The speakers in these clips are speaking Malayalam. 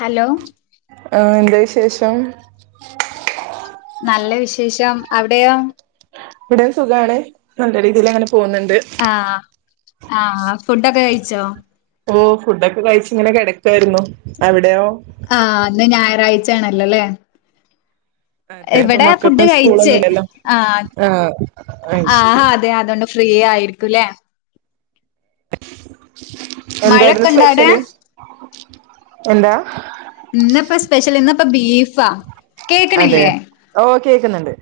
ഹലോ. ആഹ് എന്താ വിശേഷം. നല്ല, വിശേഷം, അവിടെയോ? ഇവിടെ, സുഖണ്, നല്ല, രീതിൽ, അങ്ങനെ, പോകുന്നുണ്ട്. ആഹഹ്, ഫുഡൊക്കെ, കഴിച്ചോ? ഓ, ഫുഡൊക്കെ, കഴിച്ചങ്ങനെ, കിടക്കായിരുന്നു, അവിടെയോ? ആ, ന്ന്, ഞായറാഴ്ചയാണല്ലോ, ല്ലേ. അതെ, ഇപ്പൊ ഇവിടെ, മക്കൾക്ക് ഫുഡ്, കഴിച്ച്, സ്കൂളൊന്നുംല്ലല്ലോ ആ, ആഹ് അത് ആ, ശരി അതെ, അതുകൊണ്ട്, ഫ്രീ, ആയി. ലരിക്കും, ല്ലേ, എന്തായിരുന്നു മഴൊക്കെണ്ടാടെ? സ്പെഷ്യല് എന്താ. ഇന്നപ്പ, സ്പെഷ്യൽ, ഇന്നപ്പ, ബീഫാ. അതെ, കേക്കണില്ലേ ഓ, കേക്കുന്നുണ്ട്.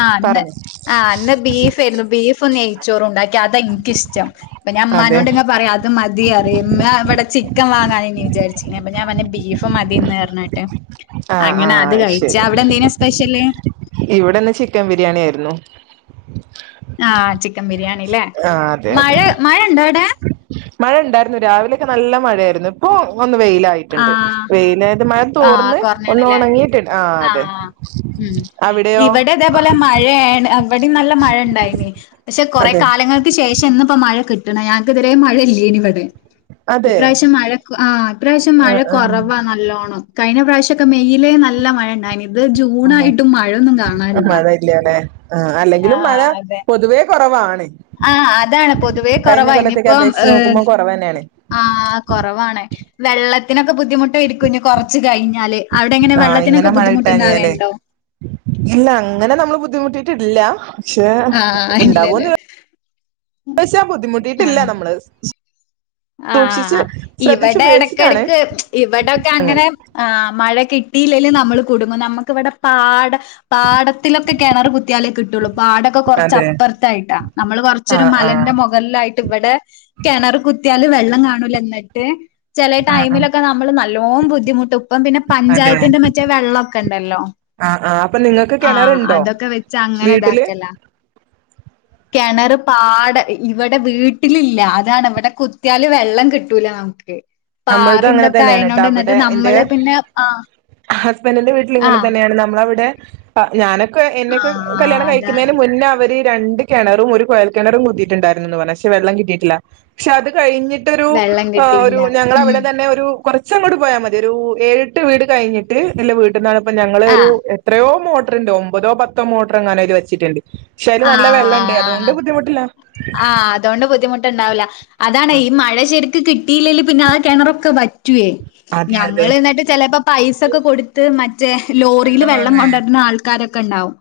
ആഹ്, ന്ന്, പറഞ്ഞോ ആഹ്, ന്ന്, ബീഫ്, ആയിരുന്നു, ബീഫും, നെയിച്ചോറ്, ഉണ്ടാക്കി. അതെ, എനിക്ക, ഇഷ്ടം, പിന്നെ, അതെ അമ്മാനോട്, ഇങ്ങെ, പറയാം, അത് മതിയറമ്മ, ഇവിടെ ചിക്കൻ, വാങ്ങാൻീ, വിചാരിരിക്കേ, അപ്പൊ, ഞാൻ, വന്ന, ബീഫ് മതിന്ന്, പറഞ്ഞിട്ട്. ആഹ് അങ്ങനെ, അത്, ആഹ് കഴിച്ച, ശരി അവിടെ, എന്തേനാ, സ്പെഷ്യല്? ഇവിടെന്ന് ചിക്കൻ, ബിരിയാണി, ആയിരുന്നു. ആഹ, ചിക്കൻ ബിരിയാണില്ലേ, ആഹ് അതെ മഴ, അതെ മഴ, ഉണ്ടോ, അവിടെ? മഴ, ണ്ടായിരുന്നു, രാവിലൊക്കെ, നല്ല, മഴയായിരുന്നു, ഇപ്പൊ, ഒന്ന്, വെയില, ആയിട്ടുണ്ട്, ആഹ് വെയിലായത് മഴ, ആഹ് തോർന്ന്, ഒന്ന്, കൊറഞ്ഞാണ്ല്ലേ? ഉണങ്ങിട്ടുണ്ട്, ആ, അതെ, ആഹ് അവിടെയോ? അവിടെ, നല്ല, മഴ ഉണ്ടായിന, പക്ഷെ കൊറെ, അതെ കാലങ്ങൾക്ക്, ശേഷം, ഇന്ന്, ഇപ്പോ, മഴ, കിട്ടി ട്ട്ണെ, ഞങ്‌ക്കിത്വരെ, മഴയല്ലേനിവിടെ. അതെ ഇപ്രാവശ്യം, മഴ, ആ, ഇപ്രാവശ്യം, മഴ ആഹ് കൊറവാ, നല്ലോണ്ണം. കഴന, പ്രാവശ്യംക്കെയിലേ, നല്ല, മഴയണ്ടായി അത്, ആഹ് ജൂണായിട്ടും, മഴയൊന്നും, ആഹ് കാണാനില്ല, മഴ ഇല്ലല്ലേ ആഹ് ആ, അല്ലെങ്കിലും മഴ അതെ. പൊതുവേ കുറവാണ് ആഹ, അതാണ്, പൊതുവേ, കഴിഞ്ഞ കുറവാ, കൊല്ലത്തേക്ക് ഇനിയിപ്പം, ഏ അപേക്ഷിച്ച് നോക്കുമ്പോ കുറവ് തന്നെയാണ് ആഹ, കൊറവാണ്, വെള്ളത്തിന ക്കെ, ബുദ്ധിമുട്ട് ഇരിക്കുംഞ്ഞ, കുറച്ച്, കഴിഞ്ഞാല്, അവിടെ, എങ്ങനെ, ആഹ് ഇങ്ങനെ വെള്ളത്തിനൊക്ക, മഴ കിട്ടാഞ്ഞാലേ ബുദ്ധിമുട്ട്ണ്ടാവേണ്ടോ ഇല്ല, അങ്ങനെ, നമ്മള് ബുദ്ധിമുട്ടിട്ടില്ല, പക്ഷെ, ആഹ് ഇല്ലല്ലേ ഉണ്ടാവുമന്ന് പശ, ബുദ്ധിമുട്ടിട്ടില്ല, നമ്മള്. ആഹ, സൂക്ഷിച്ച് ശ്രദ്ധിച്ച് ഇവിടെ, ഉപയോഗിച്ചിട്ടാണ് ഇടക്കിടക്ക്, ഇവിടെക്കെ, അങ്ങനെ, ആ, മഴ, കിട്ടി കുട്ടില്ലെങ്കിൽ, നമ്മള്, കൊടുങ്ങും, നമുക്കിവിടെ, പാട പാടത്തിലൊക്കെ, കിണർ, കുത്തിയാലേ, കിട്ടുള്ളൂ, പാടൊക്കെ, കുറച്ച് അതെ അപ്പുറത്തായിട്ടാ, നമ്മൾ, കുറച്ചൊരു ആഹ് ആഹ് ന്റെ, മുകളിലായിട്ട്, ഇവിടെ കിണർ, കുത്തിയാല്, വെള്ളം, കാണൂല, എന്നിട്ട് ചില, ആഹ് ആഹ് ടൈമിലൊക്കെ, നമ്മള്, നല്ലോ, ബുദ്ധിമുട്ട്, ഇപ്പം, പിന്നെ, പഞ്ചായത്തിന്റെ, മറ്റേ വെള്ളമൊക്കെ, ഉണ്ടല്ലോ ആ, ആ, അപ്പൊ, നിങ്ങക്ക്, കിണറുണ്ടോ, വീട്ടില് കിണറ്, പാട, ഇവിടെ, വീട്ടിലില്ല, അതാണ്, ഇവിടെ കിയല് വെള്ളം കിട്ടൂല നമക്ക് നമ്മൾത് അങ്ങനെ പാറിന്തൊക്കെ തന്നെയാണ് ട്ടോ ആയനൊണ്ട് എന്നിട്ട് അവിടെ എന്റെ നമ്മള് പിന്നെ ആ ഹസ്ബൻഡിന്റെ വീട്ടിൽങ്ങനെ തന്നെയാണ് നമ്മള അവിടെ ആ ഞാനൊക്കെ എന്നൊക്കെ ആഹ് കല്യാണം അതാണ് കഴിക്കുന്നതിന് മുന്നേ അവര് രണ്ട് കിണറും ഒരു കോയൽ കിണറും കുത്തിയിട്ടുണ്ടായിരുന്നുന്ന് പറഞ്ഞ പെള്ളം കിട്ടിയിട്ടില്ല പക്ഷെ അത് കഴിഞ്ഞിട്ട് ട്ടൊരു വെള്ളം ഏ ഒരു കിട്ടിയില്ല. ഉം അവിടെ തന്നെ ഒരു കുറച്ചും കൂടി പോയാൽ മതി ഒരു ഏഴട്ട് വീട് കഴിഞ്ഞിട്ട്ല്ല വീ കിാണ് ഇപ്പോ ഞങ്ങള് ഒരു ആഹ് എത്രയോ മോട്ടർണ്ട് ഒമ്പതോ പത്തോ മോട്ടർോ അങ്ങനെത് വെച്ചിട്ടുണ്ട് ശരി നല്ല വെള്ളംണ്ട് അതുകൊണ്ട് ബുദ്ധിമുട്ടില്ല ആ അതുകൊണ്ട് ബുദ്ധിമുട്ടുണ്ടാവില്ല അതാണ് ആ ഈ മഴ ശെരുക്ക് കിട്ട കട്ടീല്ലല് പിന്നെ ആ കിണറൊക്കെ പറ്റുവേ അതെ ഞങ്ങൾ അതെ എന്നിട്ട് ചിലപ്പോ പൈസൊക്കെ കൊടുത്ത് മറ്റേ ലോറിൽ വെള്ളം കൊണ്ടുവരുന്ന ആൾക്കാരൊക്കെ ണ്ടാവും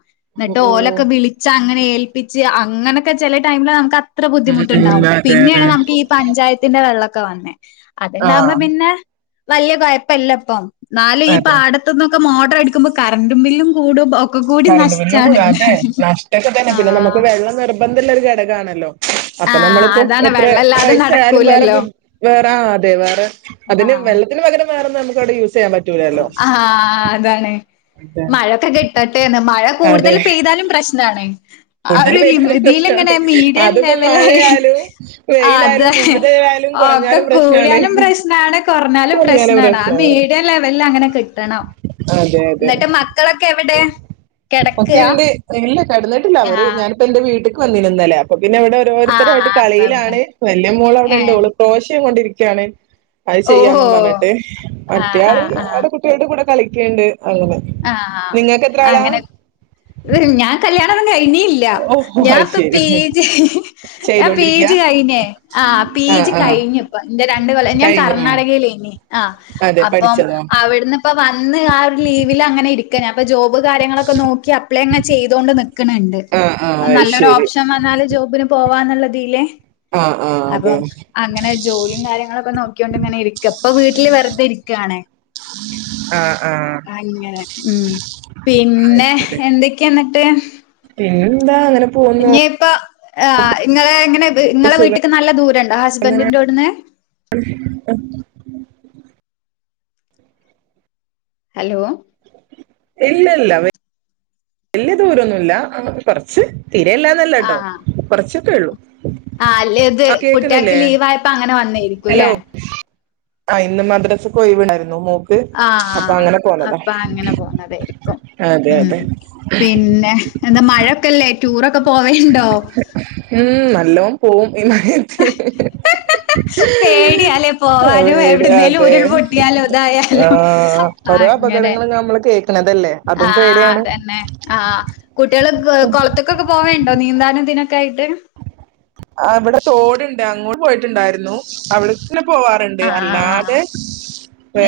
ഓ എന്നിട്ട് ഓ ഓലൊക്കെ വിളിച്ച അങ്ങനെ ഏൽപ്പിച്ച് അങ്ങനൊക്കെ ചെലെ ടൈമില് ന അത്ര ഉം ബുദ്ധിമുട്ടുണ്ടാവും ഉം അതെ പിന്നെയാണ് അതെ നമുക്ക് ഈ പഞ്ചായത്തിന്റെ വെള്ളക്കെ വന്നേ അത്ണ്ടകുമ്പോ ആഹ് പിന്നെ വലിയ കുഴപ്പല്ലപ്പം നാലും ഈ അതെ പാടത്തന്നും മോട്ടർ എടുക്കുമ്പോ കറും ബില്ലും കൂടും ഒക്കെ കൂടി കറണ്ട്ല്ലും കൂട അതെ നഷ്ടാണ് നഷ്ടൊക്കെ തന്നെ പിന്നെ നമുക്ക് ആഹ് വെള്ളം നിർബന്ധള്ള ഒരു ഘടകമാണല്ലോ അപ്പൊ ആഹ് നമ്മളിപ്പോ അതാണ് എത്ര വെള്ളല്ലാതെ പൈസ ആയാലും വേറെ നടക്കൂലല്ലോ വേറെ അതെ വേറെ അതിന് വെള്ളത്തി പകര വേറൊന്നും നമക്കാടെ യുസ് ആ അതാണ് അതെ മഴൊക്കെ കെട്ടട്ടെ മഴ കൂടുതൽ അതെ പെയ്താലും പ്രശ്നാണ് കൂടുതൽ അവര് പെയ്താലും പ്രശ്നമാണ് ദീലങ്ങ്നെ ഇഡിയൻ അതിപ്പോ ലവല്ല മഴയായാലും ആ വെയിലായാലും അതെ കൂടുതലായാലും ഒക്കെ കുറഞ്ഞാലും പ്രശ്നമാണ് കൂടിയാലും പ്രശ്നണ് കുറഞ്ഞാലും പ്രശ്നണ് മീഡിയ ലെവല് അങ്ങനെ കിട്ടണം എന്നിട്ട് മക്കളൊക്കെ എവിടെ കിടക്കാ ഒക്കെണ്ട് ഇല്ല കടന്നിട്ടില്ല അവര് ആഹ് ഞാനിപ്പ എന്റെ വീട്ടക്ക് വന്നിന്നല്ലേ അപ്പൊ പിന്നെ ഇവിടെ ആഹ് ഓരോരുത്തരായിട്ട് അപ്പ ഇവിടെ കളിയിലാണ് വലിയ മോൾ അവിടെ ഉണ്ടൂ ഏഹ് ക്രോശം കൊണ്ടിരിക്കുകയാണ് അത് ഓഹോ ചെയ്യാന്നും പറഞ്ഞിട്ട് ആഹ് മറ്റേയാള് ആഹ് ആഹ് അടെ കുട്ടികളട് കൂടെ കളിക്കണ്ട് അങ്ങനെ ആഹ് നിങ്ങക്ക് എത്ര ആളാ ഞ ഓ ഞ അത് ക ശരി ചെയ്തോണ്ടിരിക്ക ആ ജ് ആ കഴിഞ്ഞ ഇപ്പ എന്റെ രണ്ടു വലം ഞാൻ കഴിഞ്ഞു ആ കർണ്ണാടകയിലേന്നേ ആ അതെ അപ്പം പഠിച്ചതോ അവിടുന്ന് ഇപ്പ വന്ന് ആ ഒരു ലീവ് അ ജോബ് കാര്യങ്ങളൊക്കെ നോക്കി അപ്ലേ അങ്ങനെ ചെയ്തൊണ്ട് നിക്കണണ്ട് ആ ആ അത് നല്ലൊരു ശരി ഓപ്ഷൻ വന്നല് ജോബിന് പോവാന്നുള്ളതില്ലേ ആ ആ അപ്പൊ അതെ അങ്ങനെ ജോലിയും കാര്യങ്ങളൊക്കെ നോക്കിണ്ട് ഇങ്ങനെ ഇരിക്ക ഇപ്പൊ വീട്ടില് വെറുതെ ഇരിക്കയാണ ആ ആ അങ്ങെ ഉം അത് പിന്നെ ശരി എന്തൊക്കെയാ എന്നിട്ട് പിന്നെന്താ അങ്ങനെ പോന്നു ഇനിയിപ്പ ആ ഇങ്ങളെ എങ്ങനെ നിങ്ങളെ വീട്ടക്ക് നല്ല ദൂരണ്ടോ ഹസ്ബൻഡിന്റെറോടന്ന് ഹലോ ഇല്ല ഇല്ല വലിയ ദൂരംന്നുമല്ല കുറച്ച് തീരല്ലന്നല്ല കേട്ടോ കുറച്ചൊക്കെ ഉള്ളൂ ആ അല്ലത് കുട്ടികക്ക് ലീവ് ആയപ്പോ അങ്ങനെ വന്നേരിക്കൂല്ലേ ഹലോ ആ ഇന്ന് മദ്രാസക്ക് പോയി വീണായിരുന്നു മ ആ അപ്പൊ അങ്ങനെ പോന്നതായിരിക്കും അതെ ഉം അതെ പിന്നെ എന്താ മഴൊക്കല്ലേ ടൂറൊക്കെ പോവേണ്ടോ? ഉം നല്ലോണം പോവും ഇന്നായി പേടിയാല്ലേ അ പോവാനും എവിടുന്നേലും ഇടുകതെ ഉരുൾപൊട്ടിയാലോ ആ ഇതായാലോ ഓരോ അങ്ങനെ അപകടങ്ങളും നമ്മൾ കേൾക്കണതല്ലേ അതും പേടിയാണ് ആഹ കുട്ട്യള് ക് കൊൾത്തക്കൊക്കെ പോവേണ്ടോ നീന്താനും തിനൊക്കെആയിട്ട് ആ വടെ തോട്ണ്ട് അങ്ങോട്ട് പോയിട്ടുണ്ടായിര്ന്നു അവള് ന്നെ പോവാറുണ്ട് അല്ലാതെ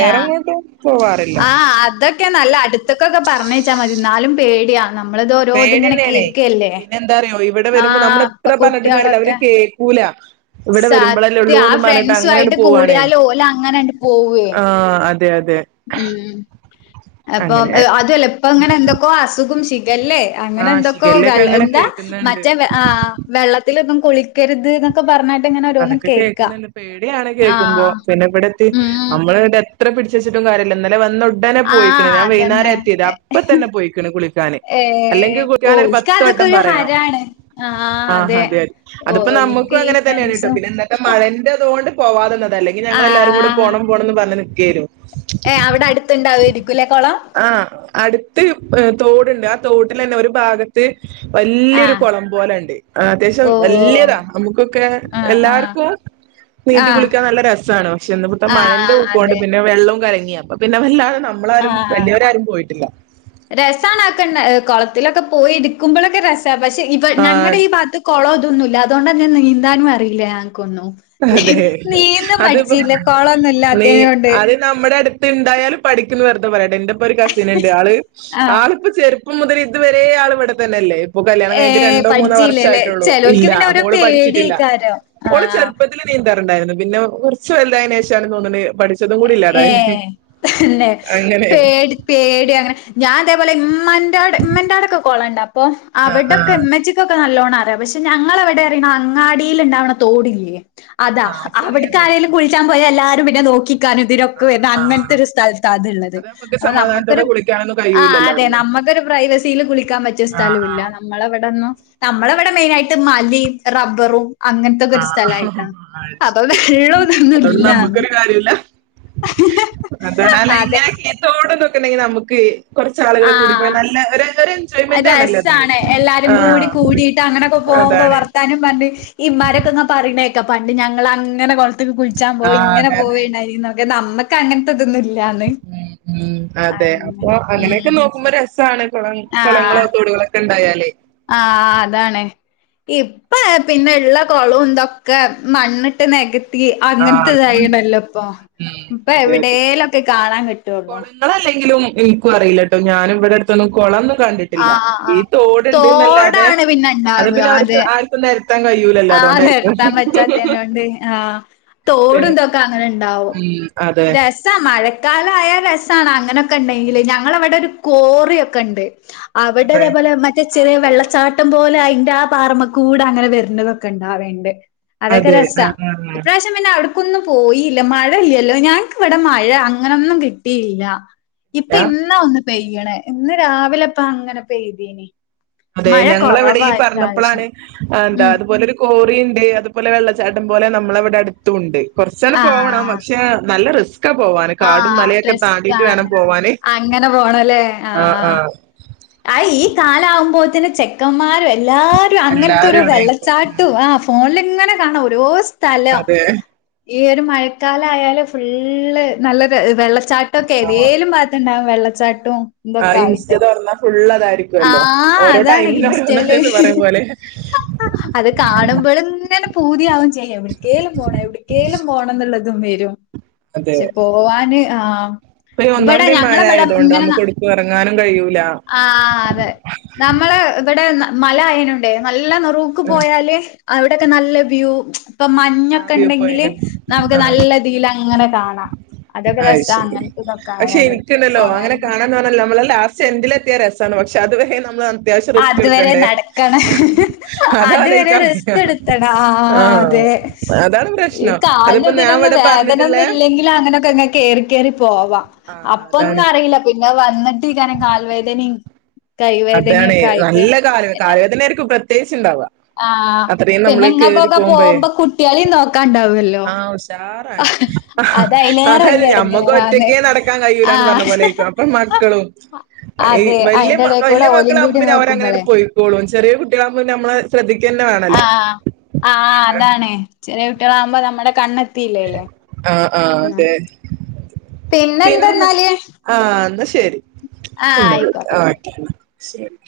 എആഹ് പോവാറില്ല ആ അതൊക്കെ നല്ല അടു ത്തൊക്കൊക്കെ പറഞയ്ച്ചാ മതി ന്നാലും പേട്യാ നമ്മളിത് ഓരോ ത്ങ്ങനെ പേടിന്നേണേ കേക്കല്ലേ പിന്നെ എന്താ അറിയോ ഇവിടെ വരുമ്പോ ആഹ നമ്മൾ പ്പൊ എത്ര പറഞ്ഞിട്ടും കാര്യല്ല അവര് കുട്ട്യാളൊക്കെ കേക്കൂല ഇവിടെ വരുമ്പോഴല്ലേ സത്യ ആ ഉള്ളൂന്ന് പറഞ്ഞിട്ട് അങ്ങനെയണ്ട് ഫ്രണ്ട്സുആയിട്ട് പോവാണേ കൂട്യാല് ഓലങ്ങനണ്ട് പോവേ ആഹ് അതെ അതെ ഉം അപ്പൊ അങ്ങനെ അ അതുവല്ല ഇപ്പ ങ്ങനെ എന്തൊക്കോ അസുഖും ശി ഗല്ലേ ആഹ് അങ്ങനെന്തൊക്കോ ശിഖല്ലൊക്കെ വെൾ അങ്ങനെ എന്താ കേൾക്കുന്നുണ്ട് മറ്റേ വെ ആ വെള്ളത്തിലൊന്നും കുളി അതൊക്കെ കേക്ണണ്ട് പേട്യാണ് കേക്കുമ്പോ ആഹ് പിന്നെ ബടെത്തി ഉം നമ്മള്ങ്ങട് എ ത്ര പിടിച്ചച്ചിട്ടുകാര്യല്ല ന്നലെ വന്ന ടനെ പോയിക്ണ് ആഹ് ഞൻ വൈന്നാര അതന്നെ എത്ത്യത് അപ്പതന്നെ പോയിക്കണ് കുളിക്കാന് ഏ അല്ലെങ്കിൽ കു ഞാനൊരു ഓൽക്ക് പത്ത് വ അതൊക്കെ ടം ഒരു പറ്യണം ഹരാണ് ആഹ് ആ അതെ ഹതെ അത് പ്പം നമുക്കു ഓൽക്ക് ഈ അങ്ങനെ തന്നെയാണ് ട്ടൊ ഫ്രണ്ട്സും പിന്നന്നത്തെ മഴൻന്റെതോണ്ട് പോവാതന്നത അല്ലെങ്കി ഞങ്ങളെല്ലാരുങ്കൂടെ ആഹ് പോണം പോണം ന്ന് പറഞ്ഞഞ് നിക്ക്യേനി ഏ അവിടെ അടുത്തണ്ടാവര്ക്കു ലെ കൊളം അട്ത്ത് അ് തോടുണ്ട് ആ തോട്ടിലെന്നെ ഒരു ഭാഗത്ത് വല്ല്യരു ആഹ് കൊളം പോലെണ്ട് ആ അത്യാവശ്യം ഓ വല്യതാ നമുക്കൊക്കെ ആഹ് ആഹ് എല്ലാർക്കും നീന്തി ആഹ് കുളിക്കാൻ നല്ല രസാണ് പക്ഷെ ഇന്ന്ബത്തെ മഴന്റെ ആഹ് ഉൂക്കോണ്ട് അതെ പിന്നെ വെള്ളും കലങ്ങി അ അപ്പ പിന്നെ വല്ലാ ആഹ അ രസാണ വക്കെന്നെ ആ കൊള തിലൊക്കെ പോയി ഇര്ക്കുമ്പോളൊക്കെ രസാ പക്ഷെ ഇബ ആഹ് ഞങ്ങടെ ഈ ഭാത്ത് കൊളൊ തൊന്നുല്ല അതൊണ്ടെന്നെ നീന്താനും അറീല കൊന്നു നിഹ് അതെ നീന്തം അതിപ്പോ പട്ച്ചില്ല കൊളൊന്നുല്ലാത്തിനോണ്ട് പെന്തായാലും പഠിക്ന്ന് വെർതെ പറയാട്ടൊ ഇന്റെപ്പരു കസിന്ണ്ട് ആള് ആഹ് ആള്പ്പോ ചര് പ്പം മുതൽ ഇതുവരേ ആൾ ഇവിടെ തന്നെല്ലേ പ്പൊ ഏ കല്യാണംകൈഞ്ഞിട്ട് രണ്ടോ മൂന്നോ പഠിച്ചീലല്ലേ? വർഷായിട്ടൊള്ളൂ. ചെലോൽക്ക് ഇല്ല പിന്നെ ഓരോ ഹോള് പഠിച്ചിട്ടില്ല പേടിയേക്കാരം. ഓള് ആഹ് ചെർ നീന്താറുണ്ടായിരുന്നു പിന്നെ കൊർച്ച് വൽതായിനേശാണ് തോന്നണ് പഠി ഏ ഹ് ന്നെ അങ്ങനെയാണ് പേടി പേടി അങ്ങനെ ഞാൻതേപോലെ ഇം... മൻ്റെടെ മ്മൻ്റെടൊക്കെ കൊളണ്ട് അപ്പോ ആ ആ അവിടൊക്കെമ്മച്ചിക്കൊക്കെ നല്ലോണം ന്നാറ്യ പക്ഷെ ഞങ്ങളവടെറിണ് അങ്ങാടീല്ണ്ടാവ്ണ തോടില്ലേ അതാ ആ ചെറിയ തോട് അവിട്ക്കാരേലും കുൾച്ചാൻ പോയാ എല്ലാരും പിന്നെ നോക്കി കനും ആ തിനൊക്കെ വര്ന ആ അങ്ങനത്തെരു സ്ഥൽത്താ ത്ള്ളത് അത് നമുക്ക് അപ്പൊ സമാധാനത്തോടെ നമക്കൊരു കുളിക്കാനൊന്നും ആ കഴിയൂലല്ലോ അതെ അവിടുന്ന് നമ്മ അതൊരു പ്രൈവസില് കുളിക്കാ പറ്റിയ ആ ആ സ്ഥലൂല്ല നമ്മളവിടന്നും നമ്മളവടെ മെയിനായ്ട്ട് മല്ലിം റബ്ബറും ആ ആ, അങ്ങൻത്തൊക്കെര് സ്ഥലായിട്ടാ അത് അപ്പൊ ശരി വെള്ളതൊന്നും ഇല്ല അതണാല അതെ ഇങ്ങനെ ഈതോടു തൊക്കെണ്ടങ്കി നമുക്ക് കൊർച്ചാളുകളും കൂടിപ്പോയി ആഹ് നല്ല ഒരു ഒര് രസാണ് എല്ലാരുംകൂടി കൂടിട്ട് അങ്ങനൊക്കെ പോവുമ്പോ അതാണ് വർത്താനും പർഞ് ഈ മാരൊക്കെങ്ങ പറിണേക്കാ പണ്ട് ഞങ്ങളങ്ങനെ കൊൾത്ത്ല് ആ കുൾച്ചാൻപോയ് ങ്ങനെ അതെ പോയി [unintelligible] അതെ പോവേണ്ടായിരിക്ക നമ്മക്ക് അങ്ങൻത്തെ ഉ ഉ അതെ അപ്പൊ അങ്ങനെ ഉം അങ്ങനെക്കെ നോക്കുമ്പോ ര.. സാണ് കുള ആഹ് കുളങ്ങളോ തോടുകളൊക്കെണ്ടായാൽ ഇപ്പാ പിന്നെള്ള കൊളും തൊക്കെ മണ്ണ്ട്ട് നെക ട്ടീ ആ അതുണ്ട് അങ്ങൻത്തതായിണല്ലോ പ്പം പ്പൊ എവിടടേലുക്കെ കാണാൻ കി കൊളങ്ങളല്ലെങ്കിലും ഇൻക്കു അറീലട്ടോ ഞാനും ഇവട ട്ത്തൊന്നും കൊളം ന്ന് കണ്ടിട്ടില്ല ആഹ് ആഹ് ഈ ആഹ് തോട്ണ്ട്ന്നല്ലാതെ തോടാണ് പിന്നെ അത് ഇണ്ടാവ പിന്നെ അവർക്ക് അതെ ആർക്കു നേര ത്താൻ കഴൂലല്ലോ ആഹ് അതോണ്ടായിരിക്കും നിർത്താൻ പറ്റാത്തേനോണ്ട് ആഹ് തോടും തൊക്കെ അങ്ങനണ്ടാവും അതെ രസ മഴ കാലായാൽ രസാണ് അങ്ങനെക്കെ ണ്ടെങ്കില് ഞങ്ങളവിടെരു കോറിയൊക്കെണ്ട് അതെ അവിടതേപോലെ മറ്റേ ആ ചെറിയ കോറി വെള്ളച്ചാട്ടം പോലെ അതിന്റെ ആ പാറമ്മ കൂടെ അങ്ങനെ വരുന്നത്. ഉണ്ടണ്ട് അതൊക്കെ അതെ രസ ആ ആ ആ പിന്നെ അ ഞനക്കൊന്നും പോയില്ല മഴ ഇല്ലല്ലോ ഞങ്ങക്ക് ഇവിടെ മഴ അങ്ങനൊന്നും കിട്ടിയില്ല. ഇപ്പൊ യാ. ഇന്നാ ഒന്ന് പെയ്യണേ ഇന്ന് രാവിലെപ്പ അങ്ങനെ പെയ്തീന്. അതെ ഞങ്ങള എവിടെ ഈ പറഞ്ഞപ്പോളാണ്. എന്താ ഉം അതുപോലെരു. കോറിണ്ട് അതുപോലെ വെള്ളച്ചാട്ടം പോലെ നമ്മള അവിടെ അടുത്തുംണ്ട്. കുറച്ച ആട് പോവണം പക്ഷെ നല്ല റിസ് ആസ് വേണം പോവാന് അങ്ങനെ പോണല്ലേ ആ ആഹ. ആ അ ഈ കാലാവുമ്പോത്തെ ചെക്കന്മാര്. എല്ലാരും അങ്ങനത്തെരു എല്ലാരും അവിടെക്കും ഉം വെള്ളച്ചാട്ടും. ആ ഫോണില് എങ്ങനെ കാണാം ഓരോ സ്ഥലം അതെ ഈ ഒരു മഴക്കാലയാല ഫുള്ള് നല്ല വെള്ള ള്ളച്ചാട്ടൊക്കെ ആ ഏതേങ്കലും പാത്തുണ്ടാവും വെള്ളച്ചാട്ടും. ആ ഇതൊക്കെ ഇൻസ്റ്റ ആയിട്ട്. തുറന്നാ ഫുള്ള് അതായിരിക്കുവല്ലോ ആഹ ഓരോ അതാണ് ടൈമിന് ഇൻസ്റ്റയില്. ഓരോന്നാണെന്ന് പറയും പോലെ ആ അത് കാണുമ്പോഴും ഇങ്ങനെ പൂതിയാവുംയും ചെയ്യാം എവിടരിക്കേലും പോണം. എവിടക്കേലും പോണം. എന്നുള്ളത്. ഇ വരും അതെ പക്ഷെ പോവാന് ആഹ ഇപ്പൊ ഈ ഇവിടെ ഒന്നാമത് ഈ ഞങ്ങള മഴ ഇവിടെ ആയതുകൊണ്ട് ഇങ്ങനെ നമുക്ക് ഒടുക്കും ഇറങ്ങാനും കഴിയൂല ആ അതെ? നമ്മള് ഇവിടെ മല ആയനണ്ടേ നല്ല നറുക്ക് ഉം പോയാല്. അവിടെൊക്കെ നല്ല വ്യൂ. ഇപ്പൊ ആ മഞ്ഞൊക്കെ വ്യൂ ഉണ്ടെങ്കില്. പോയിന്റ് നമുക്ക് നല്ല രീതിൽ അങ്ങനെ കാണാം. അതൊക്കെ അ രസാ ശരി അങ്ങനത്തെ ഇതൊക്കെ പക്ഷെ ആയാല് എനിക്കണ്ടല്ലോ. അങ്ങനെ പോയാല്. കാണാന്ന് പറഞ്ഞല്ലോ. നമ്മളെ ലസ ല എത്തിയ രസമാണ് പക്ഷെ അത് വ നമ്മള് അത്യാവശ്യം റിസ്ക് അതുവരെ എടുക്കണ്ടേ. നടക്കണം അതുവരെ അതലയിക്ക വയ റെസ്റ്റ് എടുത്തണം ആ ആഹ അതെ അതാണ്. ഈ പ്രശ്നം അതിപ്പോ ഞാൻ കാലിനടൊന്നും ഇവിടെ വേദനൊന്നും പറഞ്ഞിട്ടില്ലേ ഇല്ലെങ്കിലിൽ. അങ്ങനെൊക്കെ ഇങ്ങെ കറി കയറി പോവാ ആ അപ്പൊ അതാണ് ഒന്നും അറിയില്ല പിന്നെ വന്നിട്ട് ഇങ്ങനെ കാൽവേദനയും കൈവേദനയും അതാണ് ഒക്കെ ആയിട്ട് നല്ല കാല് പിന്നെ കാലുവേദന ആയിരിക്കും പ്രത്യേകിച് ഉണ്ടാവുക. ആ അത്രയും പിന്നെ നമ്മള് കേറി ഇങ്ങക്കൊക്കെ പോകുമ്പ പോകുമ്പോ കുട്ടികളെയും നോക്കാണ്ടാവുമല്ലോ ആ ഉഷ അത് അയിലേറെ അതായ വല്യ ഞമ്മക്ക് എടങ്ങേറാന്ന് ഒറ്റക്കേ നടക്കാൻ ആ കഴുലന്ന് പറഞ്ഞ പോലെക്കും അപ്പൊ മക്കളും അതെ അയിന്റെടെ വല്ല്യ മക്കളാകുമ്പന്നെ അവരങ്ങ്ട് പോയിക്കൊളും ചെറിയ കുട്ടികളകുമ്പോന്നെ നമ്മ ശ്രദ്ധിക്ക അ ആ ഹ ആഹ അതാണ് ചെറി കുട്ടികളാവുമ്പോ നമ്മുടെ കണ്ണെത്തില്ലേലൊ ആഹ ആഹ അതെ പിന്നെന്തെന്നാല് അ എന്നാശെരി പിന്ന വിളിക്ക ഓകെ ശെരി.